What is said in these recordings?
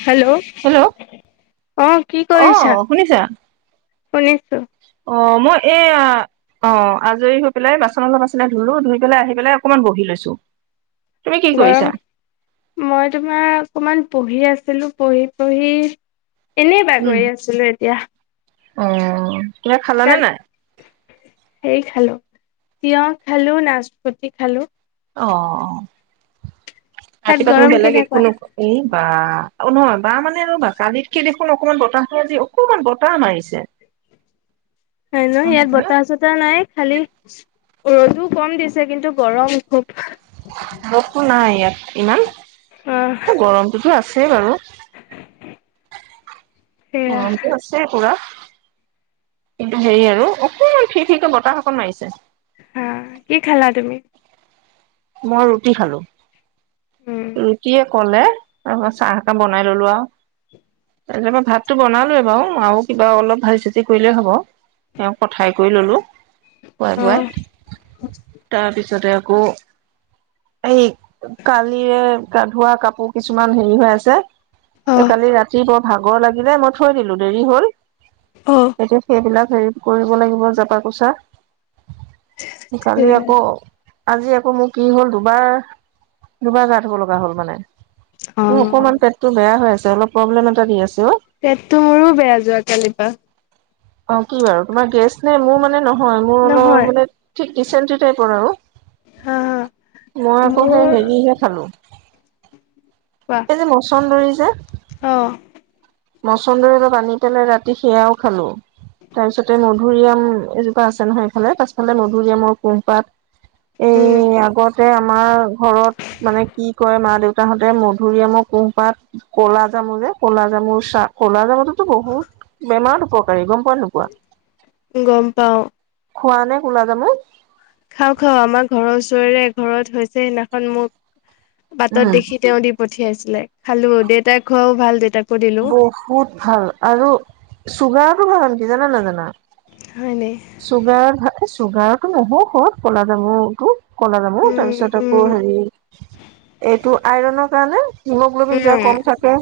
Hello hello অঁহ কি অ কৰিছা? শুনিছা শুনিছোঁ। অ, মই এয়া অ আজৰি হৈ পেলাই বাচন অলপ আছিলে ধুলো, ধুই পেলাই আহি পেলাই অকনমান বহি লৈছো। তুমি কি কৰিছা গৰম মই তোমাৰ অকমান পঢ়ি আছ ছিলো পঢ়ি-পঢ়ি এনেই বাগৰি আছিলো এতিয়া। অ, কিবা খালানে তাত নাই? হেৰি খালো। তিয়হ খালো, নাচপতি খালো। অ', অ। তাত ৰাতিপুৱা তুমি গৰম বেলেগ একো কেনেকুৱা নো- এই বা, ও-নহয় বা মানে ৰবা কালিতকে দেখোন অকমান বতাহটো আজি, অকণমান বতাহ মাৰিছে। হয় ন গম ইয়াত পাইছা নে বতাহ চতাহ নাই খালি ৰ'দো কম দিছে, কিন্তু গৰম খুব। ৰ'দটো নাই ইয়াত ইমান অ গৰমটোতো আছে বাৰু। অ, সেয়া ইটো আছে পুৰা। কিন্তু হেৰি আৰু অকমান ফি ফি কে বতাহ অকন মাৰিছে। হা কি খালা তুমি? মই ৰুটি খালো। উম ৰুটিয়ে কলে তাৰপৰা চাহ একাপ বনাই ললো আও। তেনে মই ভাতটো বনালোৱে বাৰু। আৰু কিবা অলপ ভাজি-চাজি কৰিলেই হ'ব। এও কথাই কৰি ল'লো। পুৱাই - অ পলুৱাই তাৰপিছতে আকৌ এই কালিৰে গা ধুৱোৱা কাপোৰ কিছুমান হেৰি হৈ আছে। অ এই কালি ৰাতি বৰ ভাগৰ লাগিলে মই থৈ দিলো দেৰি হল। অ এতিয়া সেইবিলাক হেৰি কৰিব লাগিব জেপা কোচা। কালি আকৌ আজি আকৌ মোৰ কি হ'ল দুবাৰ দুবাৰ গা ধ'ব লগা হ'ল মানে অ মোৰ অকণমান পেটটো বেয়া হৈ আছে অলপ প্ৰব্লেম এটা দি আছে। অ পেটটো মোৰো বেয়া যোৱা কালিৰ পৰা কি বাৰু তোমাৰ গেষ্ট নাই মোৰ মানে নহয় মোৰ অলপ নহয় মানে ঠিক চেণ্টি টাইপৰ আৰু। হা হা মই আকৌ সেই মোৰ হেৰিহে খালো। এই যে মচন্দৰি যে। অঁ। মচন্দৰে অলপ আনি পেলাই ৰাতি সেয়াও খালো। তাৰপিছতে মধুুৰৰিআম এজোপা আছে নহয় এইফালে পাছফালে মধুৰিআমৰ কোহপাত [unintelligible] তে আমাৰ ঘৰত মানে কি কয় মা দেউতাহঁতে মধুৰিআমৰ কুহপাত কলা জা জামু যে ক'লা জামুৰ চাহ ক'লা জামুতোতো বহুত বেমাৰত উপ কাৰী গম পোৱা নে নোপোৱা গম পাও খোৱা নে কোলা জামো? খাও -খাও আমাৰ ঘৰৰ ওচৰেৰে এঘৰত হৈছে সিদিনাখন মোক উম বাটত দেখি তেওঁ দি পঠিয়াইছিলে খালোঁ দেউতাক খোৱাও ভাল দেউতাক বহুত ভাল আৰু চুগাৰটো ভাল কি জানা নাজানা? হয় নি চুগাৰৰ ভা এ চুগাৰতো নহওঁ হ ক'লা জামুটো কলা জামু উম তাৰপিছত আকৌ উম হেৰি এইটো আইৰনৰ কাৰণে হিমগ্লবিন যা উম কম থাকে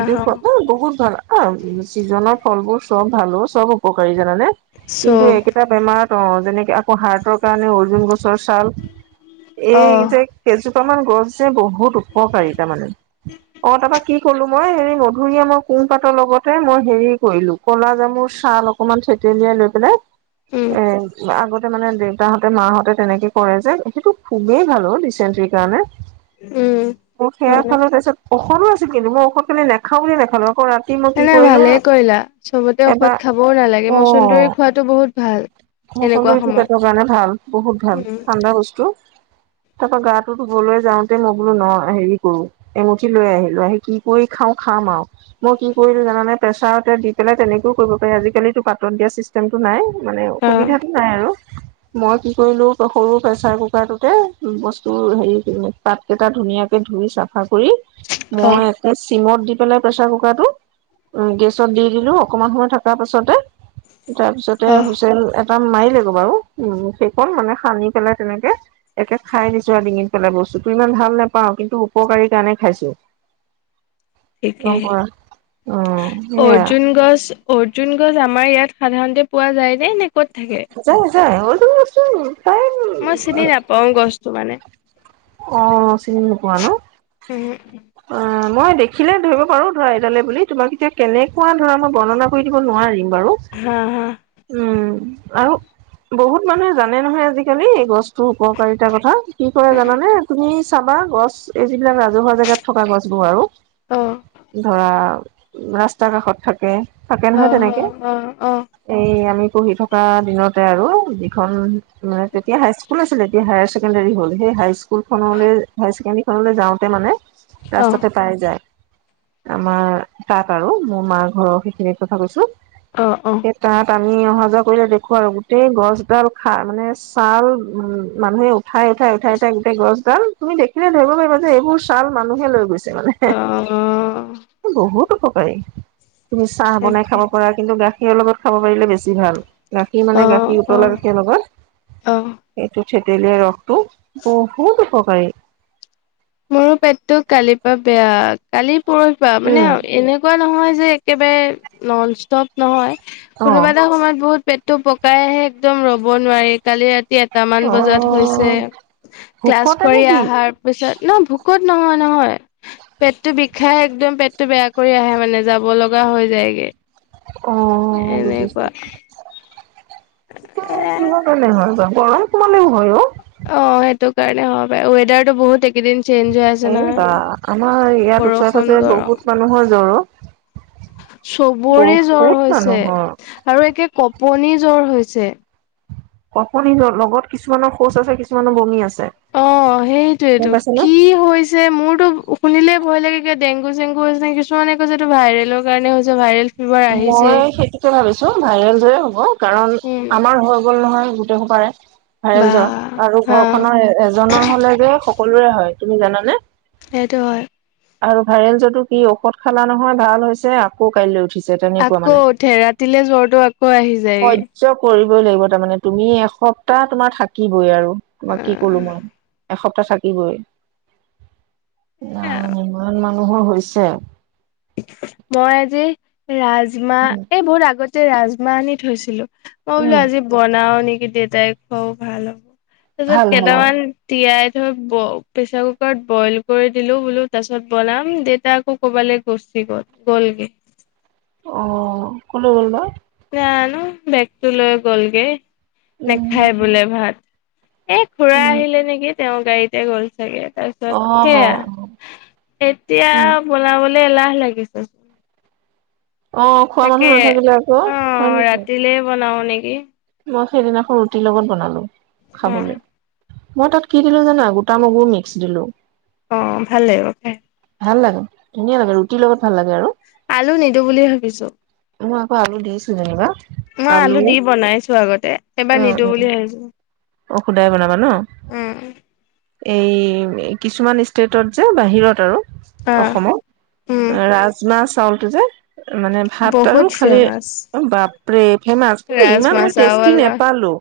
আহ খোৱা [unintelligible] বহুত ভাল [unintelligible] ছিজনত ফলবোৰ চব ভালো চব উপকাৰী জানানে? কিন্তু চব একেটা বেমাৰত অ, যেনেকে আকৌ হাৰ্টৰ কাৰণে অৰ্জুন গছ ছৰ চাল এই আহ যে কেজু [unintelligible] গছ যে বহুত উপকাৰী তাৰ মানে অ, তাৰপা কি কলো মই হেৰি মধুৰি আমৰ কুহ হিপাতৰ লগতে মই হেৰি কৰিলো কলা জামুৰ চাল অকণমান থেতেলিয়াই লৈ পেলাই উম এ আগত তে মানে দেউতাহঁতে মাহঁতে তেনেকে কৰে যে সেইটো খুবেই ভাল অ, ডিচেনট্ৰীৰ কাৰণে। উম অ, সেয়া হয় ন খালো তাৰপিছত ঔষধো আছিল কিন্তু মই ঔষখ খিনি নেখাওঁ বুলি নেখালোঁ আকৌ ৰাতি মই নাই কি নাই কৰিলে ভালেই কৰিলা চবতে ঔষধ এবাৰ খাবও নালাগে অ, মচন্দৰী খোৱাটো বহুত ভাল এনেকুৱা মচন্দৰিটো সময়ত পেটৰ কাৰণে ভাল বহুত ভাল উম ঠাণ্ডা বস্তু। [inaudible] তাৰপা গাটো ধুবলৈ যাওঁতে মই বোলো ন' হেৰি কৰো এমুঠি লৈ আহিলোঁ আহি কি কৰি খাওঁ খা মই কি কৰিলো জানে প্ৰেছাৰতে দি পেলাই তেনেকেও কৰিব পাৰি, আজিকালিতো পাতত দিয়া চিষ্টেমটো নাই। মানে সুবিধাটো নাই আৰু। মই কি কৰিলো সৰু প্ৰেচাৰ কুকাৰটোতে বস্তু হেৰি কৰিব পাতকেইটা ধো ধুনিয়াকে ধুই চাফা কৰি অ অ মই একেছ চিমত দি পেলাই প্ৰেছাৰ কুকাৰটো গেছত দি দিলো অকমান সময় থকাৰ পাছতে তাৰ পিছতে অ হুছেন এটা মাৰি লাগিব বাৰু উ সেইখন মানে সানি পেলাই তেনেকে একে খাই দিছো আৰু ডিঙিত পেলাই ব বস্তুটো ইমান ভাল নেপাওঁ কিন্তু উপকাৰী কাৰণে খাইছো। [inaudible] ঠিকে গম পোৱা অ সেয়া অৰ্জুন গছ অৰ্জুন গছ আমাৰ ইয়াত সাধাৰণতে পোৱা যায় যে এনে যায় যায় অলো আছো মই চিনি নাপাও গছটো মানে অ চিনি নোপোৱা ন অ মই দেখিলে ধৰিব পাৰো ধৰা এডালে বুলি তোমাক এতিয়া কেনেকুৱা ধৰা মই বৰ্ণনা কৰি দিব নোৱাৰিম। বাৰু হা -হা উম আৰু বহুত মানুহে জানে নহয় আজিকালি এই গছ উপকাৰিতা কথা কি কৰে জানানে তুমি চাবা। গছ, এই যিবিলাক ৰাজহুৱা জেগাত থকা গছ বোৰ আৰু। অ ধৰা ৰাস্তাৰ কাষত থাকে। থাকে অ নহয় - অ তেনেকে -অ -অ এই আমি পঢ়ি থকা দিনতে আৰু যিখন মানে তেতিয়া হাইস্কুল আছিলে এতিয়া হায়াৰ ছেকেণ্ডাৰী। হ সেই হাই স্কুলখনলৈ হাই ছেকেণ্ডৰীখনলৈ যাওঁতে মানে অ ৰাস্তাতে পাই যায় আমাৰ তাত আৰু মোৰ মা ঘৰৰ সেইখিনিৰ কথা কৈছো। অ- অ সেই তাত আমি অহা যোৱা কৰিলে দেখো আৰু গোটেই গছডাল খাই মানে ছাল উ মানুহে উঠাই-উঠাই-উঠাই-উঠাই গোটেই গছডাল, তুমি দেখিলে ধৰিব পাৰিব যে এইবোৰ ছাল মানুহে লৈ গৈছে। মানে বহুতো উপ উপকাৰী তুমি চাহ বনাই তাকে খাব পাৰা কিন্তু গাখীৰৰ লগত খাব পাৰিলে বেছি ভাল। গাখীৰ অ মানে গাখীৰ অ উতলা গাখীৰ লগত অ সেইটো থেতেলিয়াই ৰসটো বহুত উপকাৰী মোৰো পেটটো কালিৰ পৰা বেয়া কালি পৰহি বা মানে উম এনেকুৱা নহয় একেবাৰে নন ষ্টপ নহয় অ কোনোবা এটা সময়ত বহুত। টো পকাইহে একদম ৰ'ব নোৱাৰি কালি এটামান অ বজাত হৈছে ক্লাছ ভোকতে কৰি নেকি অহাৰ পিছত ন ভোকত। নহয়-নহয় পেটটো বিষাই। একদম পেটটো বেয়া কৰি আহে মানে, যাব লগা হৈ যায়গে। অ', বুজিছো। এনেকুৱা [unintelligible] এ কিহৰ কাৰণে হয় বাউ? গৰম কোমালেও হয় অ। অ 'সেইটো কাৰণে হ বাৰু ৱেডাৰটো বহুত কেইদিন চেইঞ্জ হৈ আছে না এই বা আমাৰ ইয়াত ওচৰে বৰষুণ পাজৰে বহুত গৰম মানুহৰ জৰ অ চবৰে জ্বৰ বহুত হৈছে মানুহৰ আৰু একে কপনি জ্বৰ হৈছে ছে। আপুনি লগত কিছুমানৰ শৌচ আছে কিছুমানৰ বমি আছে অ', গম সেইটোৱেইটো। পাইছানে কি হৈছে, মোৰতো শুনিলেই ভয় লাগে-গে ডেংগু-চেংগু হৈছে নে। কিছুমানে কৈছে এইটো ভাইৰেলৰ কাৰণে হৈছে ভাইৰেল ফিভাৰ আহিছেই মই সেইটোকে ভাবিছো ভাইৰেল জৰে হ'ব। কাৰণ উম আমাৰ হৈ গ'ল নহয় গোট পাৰে ভাইৰেল বা জ্বৰ আৰু ঘৰ হা খনৰ এজনৰ হলে যে সকলোৰে হয়, তুমি জানানে? সেইটো হয়। আৰু ভাইৰেল যতটো কি ঔষধ খালা নহয় ভাল হৈছে আকৌ কাইলৈ উঠিছে তেনেুৱোৱা আকৌ মানে উঠে ৰাতিলে জ্বৰটো আকৌ আহি যায়গে। সহ্য কৰিব ল তাৰমানে তুমি এসপ্তাহ তোমাৰ থাকিবই আৰু তোমাক কি কলো মই এসপ্তাহ থাকিবই ন ইমান মান মানুহৰ হৈছে মই আজি উম, ৰাজমাহ এই বহুত আগতে ৰাজমাহ আনি থৈছিলো মই বোলো উম, আজি বনাও নেকি, দেউতাই খুৱাও ভাল তাৰ পিছত ভাল ভাল অ'। কেইটামান তিয়াই তত ব প্ৰেচাৰ কুকাৰত বইল কৰি দিলোঁ বোলো তাৰপিছত বনাম দেউতাক আকৌ ক'ৰবালৈ গুচি গ'ল, গ'লগে। অ' কোনে হল ন জানো বেগটো লৈ গ'লগে। উম, নেখায় বোলে ভাত। এ, খুৰা উম। আহিলে নেকি তেওঁৰ গাড়ীতে গ'ল চাগে তাৰপিছত অ'। সেয়া। এতিয়া উম। বনাবলে এলাহ লাগিছে। অ', খোৱা মানুহ তাকে নাথাকিলে আকৌ অ হয় নে নহয়? ৰাতিলে বনাও নেকি মই সেইদিনাখন ৰুটিৰ লগত বনালো অ খাবলৈ। মই তাত কি দিলো জানা গোটা মগু মিক্স দিলো। অ ভাল লাগিব খায়। ভাল লাগে ধুনীয়া লাগে ৰুটিৰ লগত ভাল লাগে আৰু। আলু নিদো বুলি ভাবিছো। মই আকৌ আলু দিছোঁ যেনিবা। মই আলু দি বনাইছো আগতে এবাৰ উম, নিদো উম। বুলি ভাবিছো। অ খুধাই বনাবা ন? উম এই কিছুমান ষ্টেটত যে বাহিৰত আৰু। অ উম অসমৰ ৰাজমা চাউলটো যে মানে ভাত তাৰো বহুত খালি ফেমাচ বাপৰে ফেমাচ কিন্তু ৰাজমা ইমান মই টেষ্টি চাৱল নোপালো।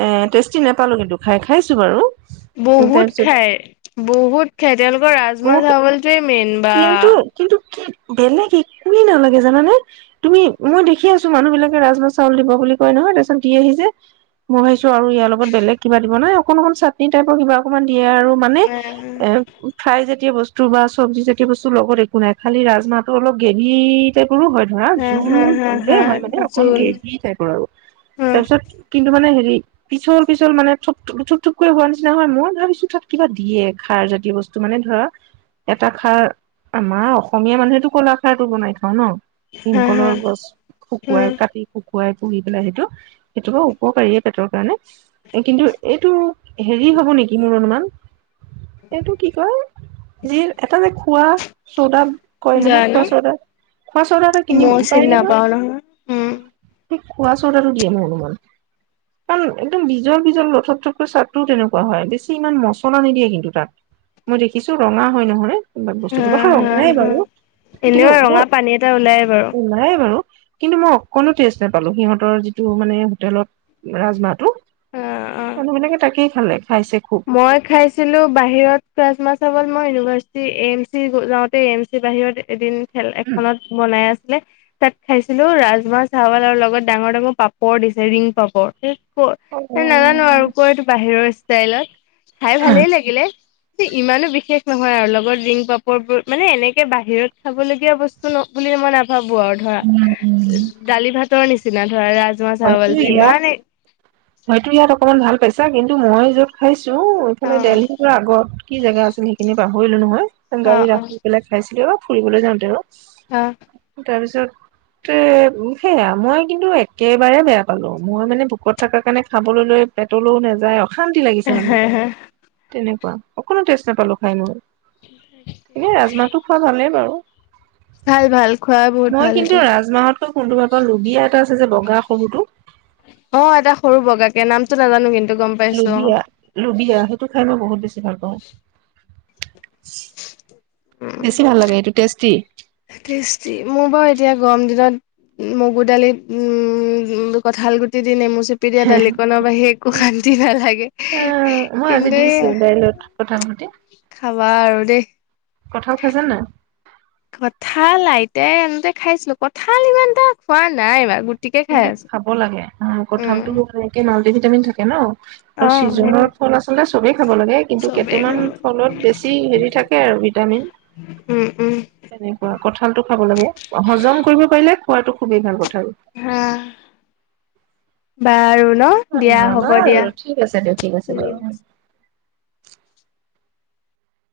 এ টেষ্টি নাপালো কিন্তু খায়, খাইছো বাৰু। বহুত তাৰপিছত খায়, বহুত খায় তেওঁলোকৰ ৰাজমাহ বহুত চবলটোয়ে মেইন। বা কিন্তু কিন্তু কি বেলেগ একোৱে নালাগে জাননে তুমি মই দেখি আছো মানুহ বিলাকে ৰাজমা চাউল দিব বুলি বুলি কয় নহয় তাৰপিছত দিয়েহি যে। মই ভাবিছো আৰু ইয়াৰ লগত বেলেগ কিবা দিব নাই অকণ অকণ চাটনি টাইপৰ কিবা অকণমান দিয়ে আৰু মানে এ ফ্ৰাই জাতীয় বস্তু বা চব্জি জা সেইবস্তু লগত একো নাই, খালি ৰাজমাহটো অলপ গেভী টাইপ সৰু হয়, ধৰা হা জোল, হা হা জোলেই হা হয়, মানে অকন জোল গ্ৰেভি টাইপৰ আৰু। হা তাৰপিছত কিন্তু মানে হেৰি পিছল - পিছল মানে ঠপ থুপ-থুপ থুপকৈ হোৱা নিচিনা হয় মই ভাবিছো তাত কিবা দিয়ে খাৰ জাতীয় বস্তু। বস্তু মানে ধৰা এটা খাৰ আমাৰ অসমীয়া মানুহেতো কলাখাৰটো বনাই খাওঁ ন। হা হা ভীমকলৰ গছ শুকুৱাই উম কাটি শু খুৱাই পুহ পেলাই সেইটো সেইটো ব উপকাৰীয়ে পেটৰ কাৰণে কিন্তু এইটো হেৰি হ'ব নেকি মোৰ অনুমান এইটো কি কয় যি এটা যে খোৱা চৌদা কয় নহয় খোৱা জানো চৌদা - খোৱা চৌদা এটা কিনি মই পায় চিনি নহয়। নাপাও উম হেই খোৱা চডাটো দীয়ে মোৰ অনুমান। কাৰণ একদম বিজল, বিজল লুথোপথোপৈ চাদটোও তেনেকুৱা হয়, বেছি ইমান মছলা নিদিয়ে কিন্তু তাত। মই দেখিছোঁ ৰঙা হয়, [unintelligible] হা তুপাষা হা ওলাই হা বাৰু কিন্তু এনেও ৰঙা পানী এটা ওলাই বাৰু ওলাই বাৰু। কিন্তু মই অকণো টেষ্ট নাপালোঁ, সিহঁতৰ যিটো মানে হোটেলত ৰাজমাহটো। অ অ মানুহবিলাকে তাকেই খালে। খাইছে খুব মই খাইছিলো বাহিৰত ৰাজমা চাওল মই ইউনিভাৰ্চিটি এম চি যাওঁতে এম চি বাহিৰত এদিন খেল উম এখনত বনাই আছ তাত খাইছিলো ৰাজমাহ চউল আৰু লগত ডাঙৰ - ডাঙৰ পাপৰ দিছে ৰিং পাপৰ। ক নাজানো আৰু ক এইটো বাহিৰৰ ষ্টাইলত খাই ভালেই লাগিলে। ইমানো বিশেষ নহয় আৰু লগত ৰিংক পাপৰবোৰ মানে এনেকে বাহিৰত খাবলগীয়া বস্তু ন বুলি ম ভাবো আৰু ধৰা উম উম দালি ভাতৰ নিচিনা। ধৰা ৰাজমাহ হয়তো চাৱলটো ইয়াত, ইমান হয়তো ইয়াত অকমান ভাল পাইছ আচ্ছা কিন্তু মই য'ত খাইছো অ এইফালে দেলহিৰ পৰা আগত কি জেগা আছিল সেইখিনি পাহৰিলো নহয় অ গাড়ী অ ৰাখি পেলাই খাইছিলোঁ বা ফুৰিবলৈ যাওঁতে আৰু অ তাৰপিছত সেয়া মই কিন্তু একেবাৰে বেয়া পালো মই মানে ভোকত থকাৰ কাৰণে খাবলৈ লৈ পেটলৈও নাযায় শান্তি লাগিছে মানে তেনেকুৱা অকণো টেষ্ট নাপালো খাই মই। এনে ৰাজমাহটো খোৱা ভালেই বাৰু। ভাল ভাল খোৱা বহুত মই ভাল কিন্তু সেইটো ৰাজমাহতকৈ কোনটো ভাল পা লুবিয়া এটা আছে যে গা সৰুতো অ 'এটা সৰু বগাাকে নামটো নাজানো কিন্তু গম পাইছো অ লুবিয়া-লুবিয়া সেইটো খাই মই বহুত বেছি ভাল পাওঁ। উম বেছি ভাল লাগে এইটো টেষ্টি টেষ্টি মোৰ বাৰু এতিয়া গৰম দিনত মগু দালিত উম, কঠাল গুটি দি নেমুচ চুপি দিয়া হে দালিকনৰ বাহিৰে একো শান্তি নালাগে আহ, কিন্তু মতি [unintelligible] চোৱা আৰু দেই কঠও খাইছে ন কঁঠাল আইতাই আনোতে খাইছিলো কঠাল ইমান এটা খোৱা নাই বাৰু কিন্তু খাব লাগে উম কঠালতো এনেকে মাল্টি ভিটামিন থাকে ন। অ আৰু চিজনৰ সেইটোৱে ফল আচলতে চবেই খাব লাগে কিন্তু চবেই কেইটামান খাব। ফলত বেছি হেৰি থাকে আৰু। বিটামিন উম উম তেনেকুৱা কঠালটো খাব লাগে হজম কৰিব পাৰিলে খোৱাটো খুবেই ভাল কথা আৰু। অ বাৰু। ন অ দিয়া হ'ব বাৰু দিয়া ঠিক আছে দিয়ক ঠিক আছে বাৰু।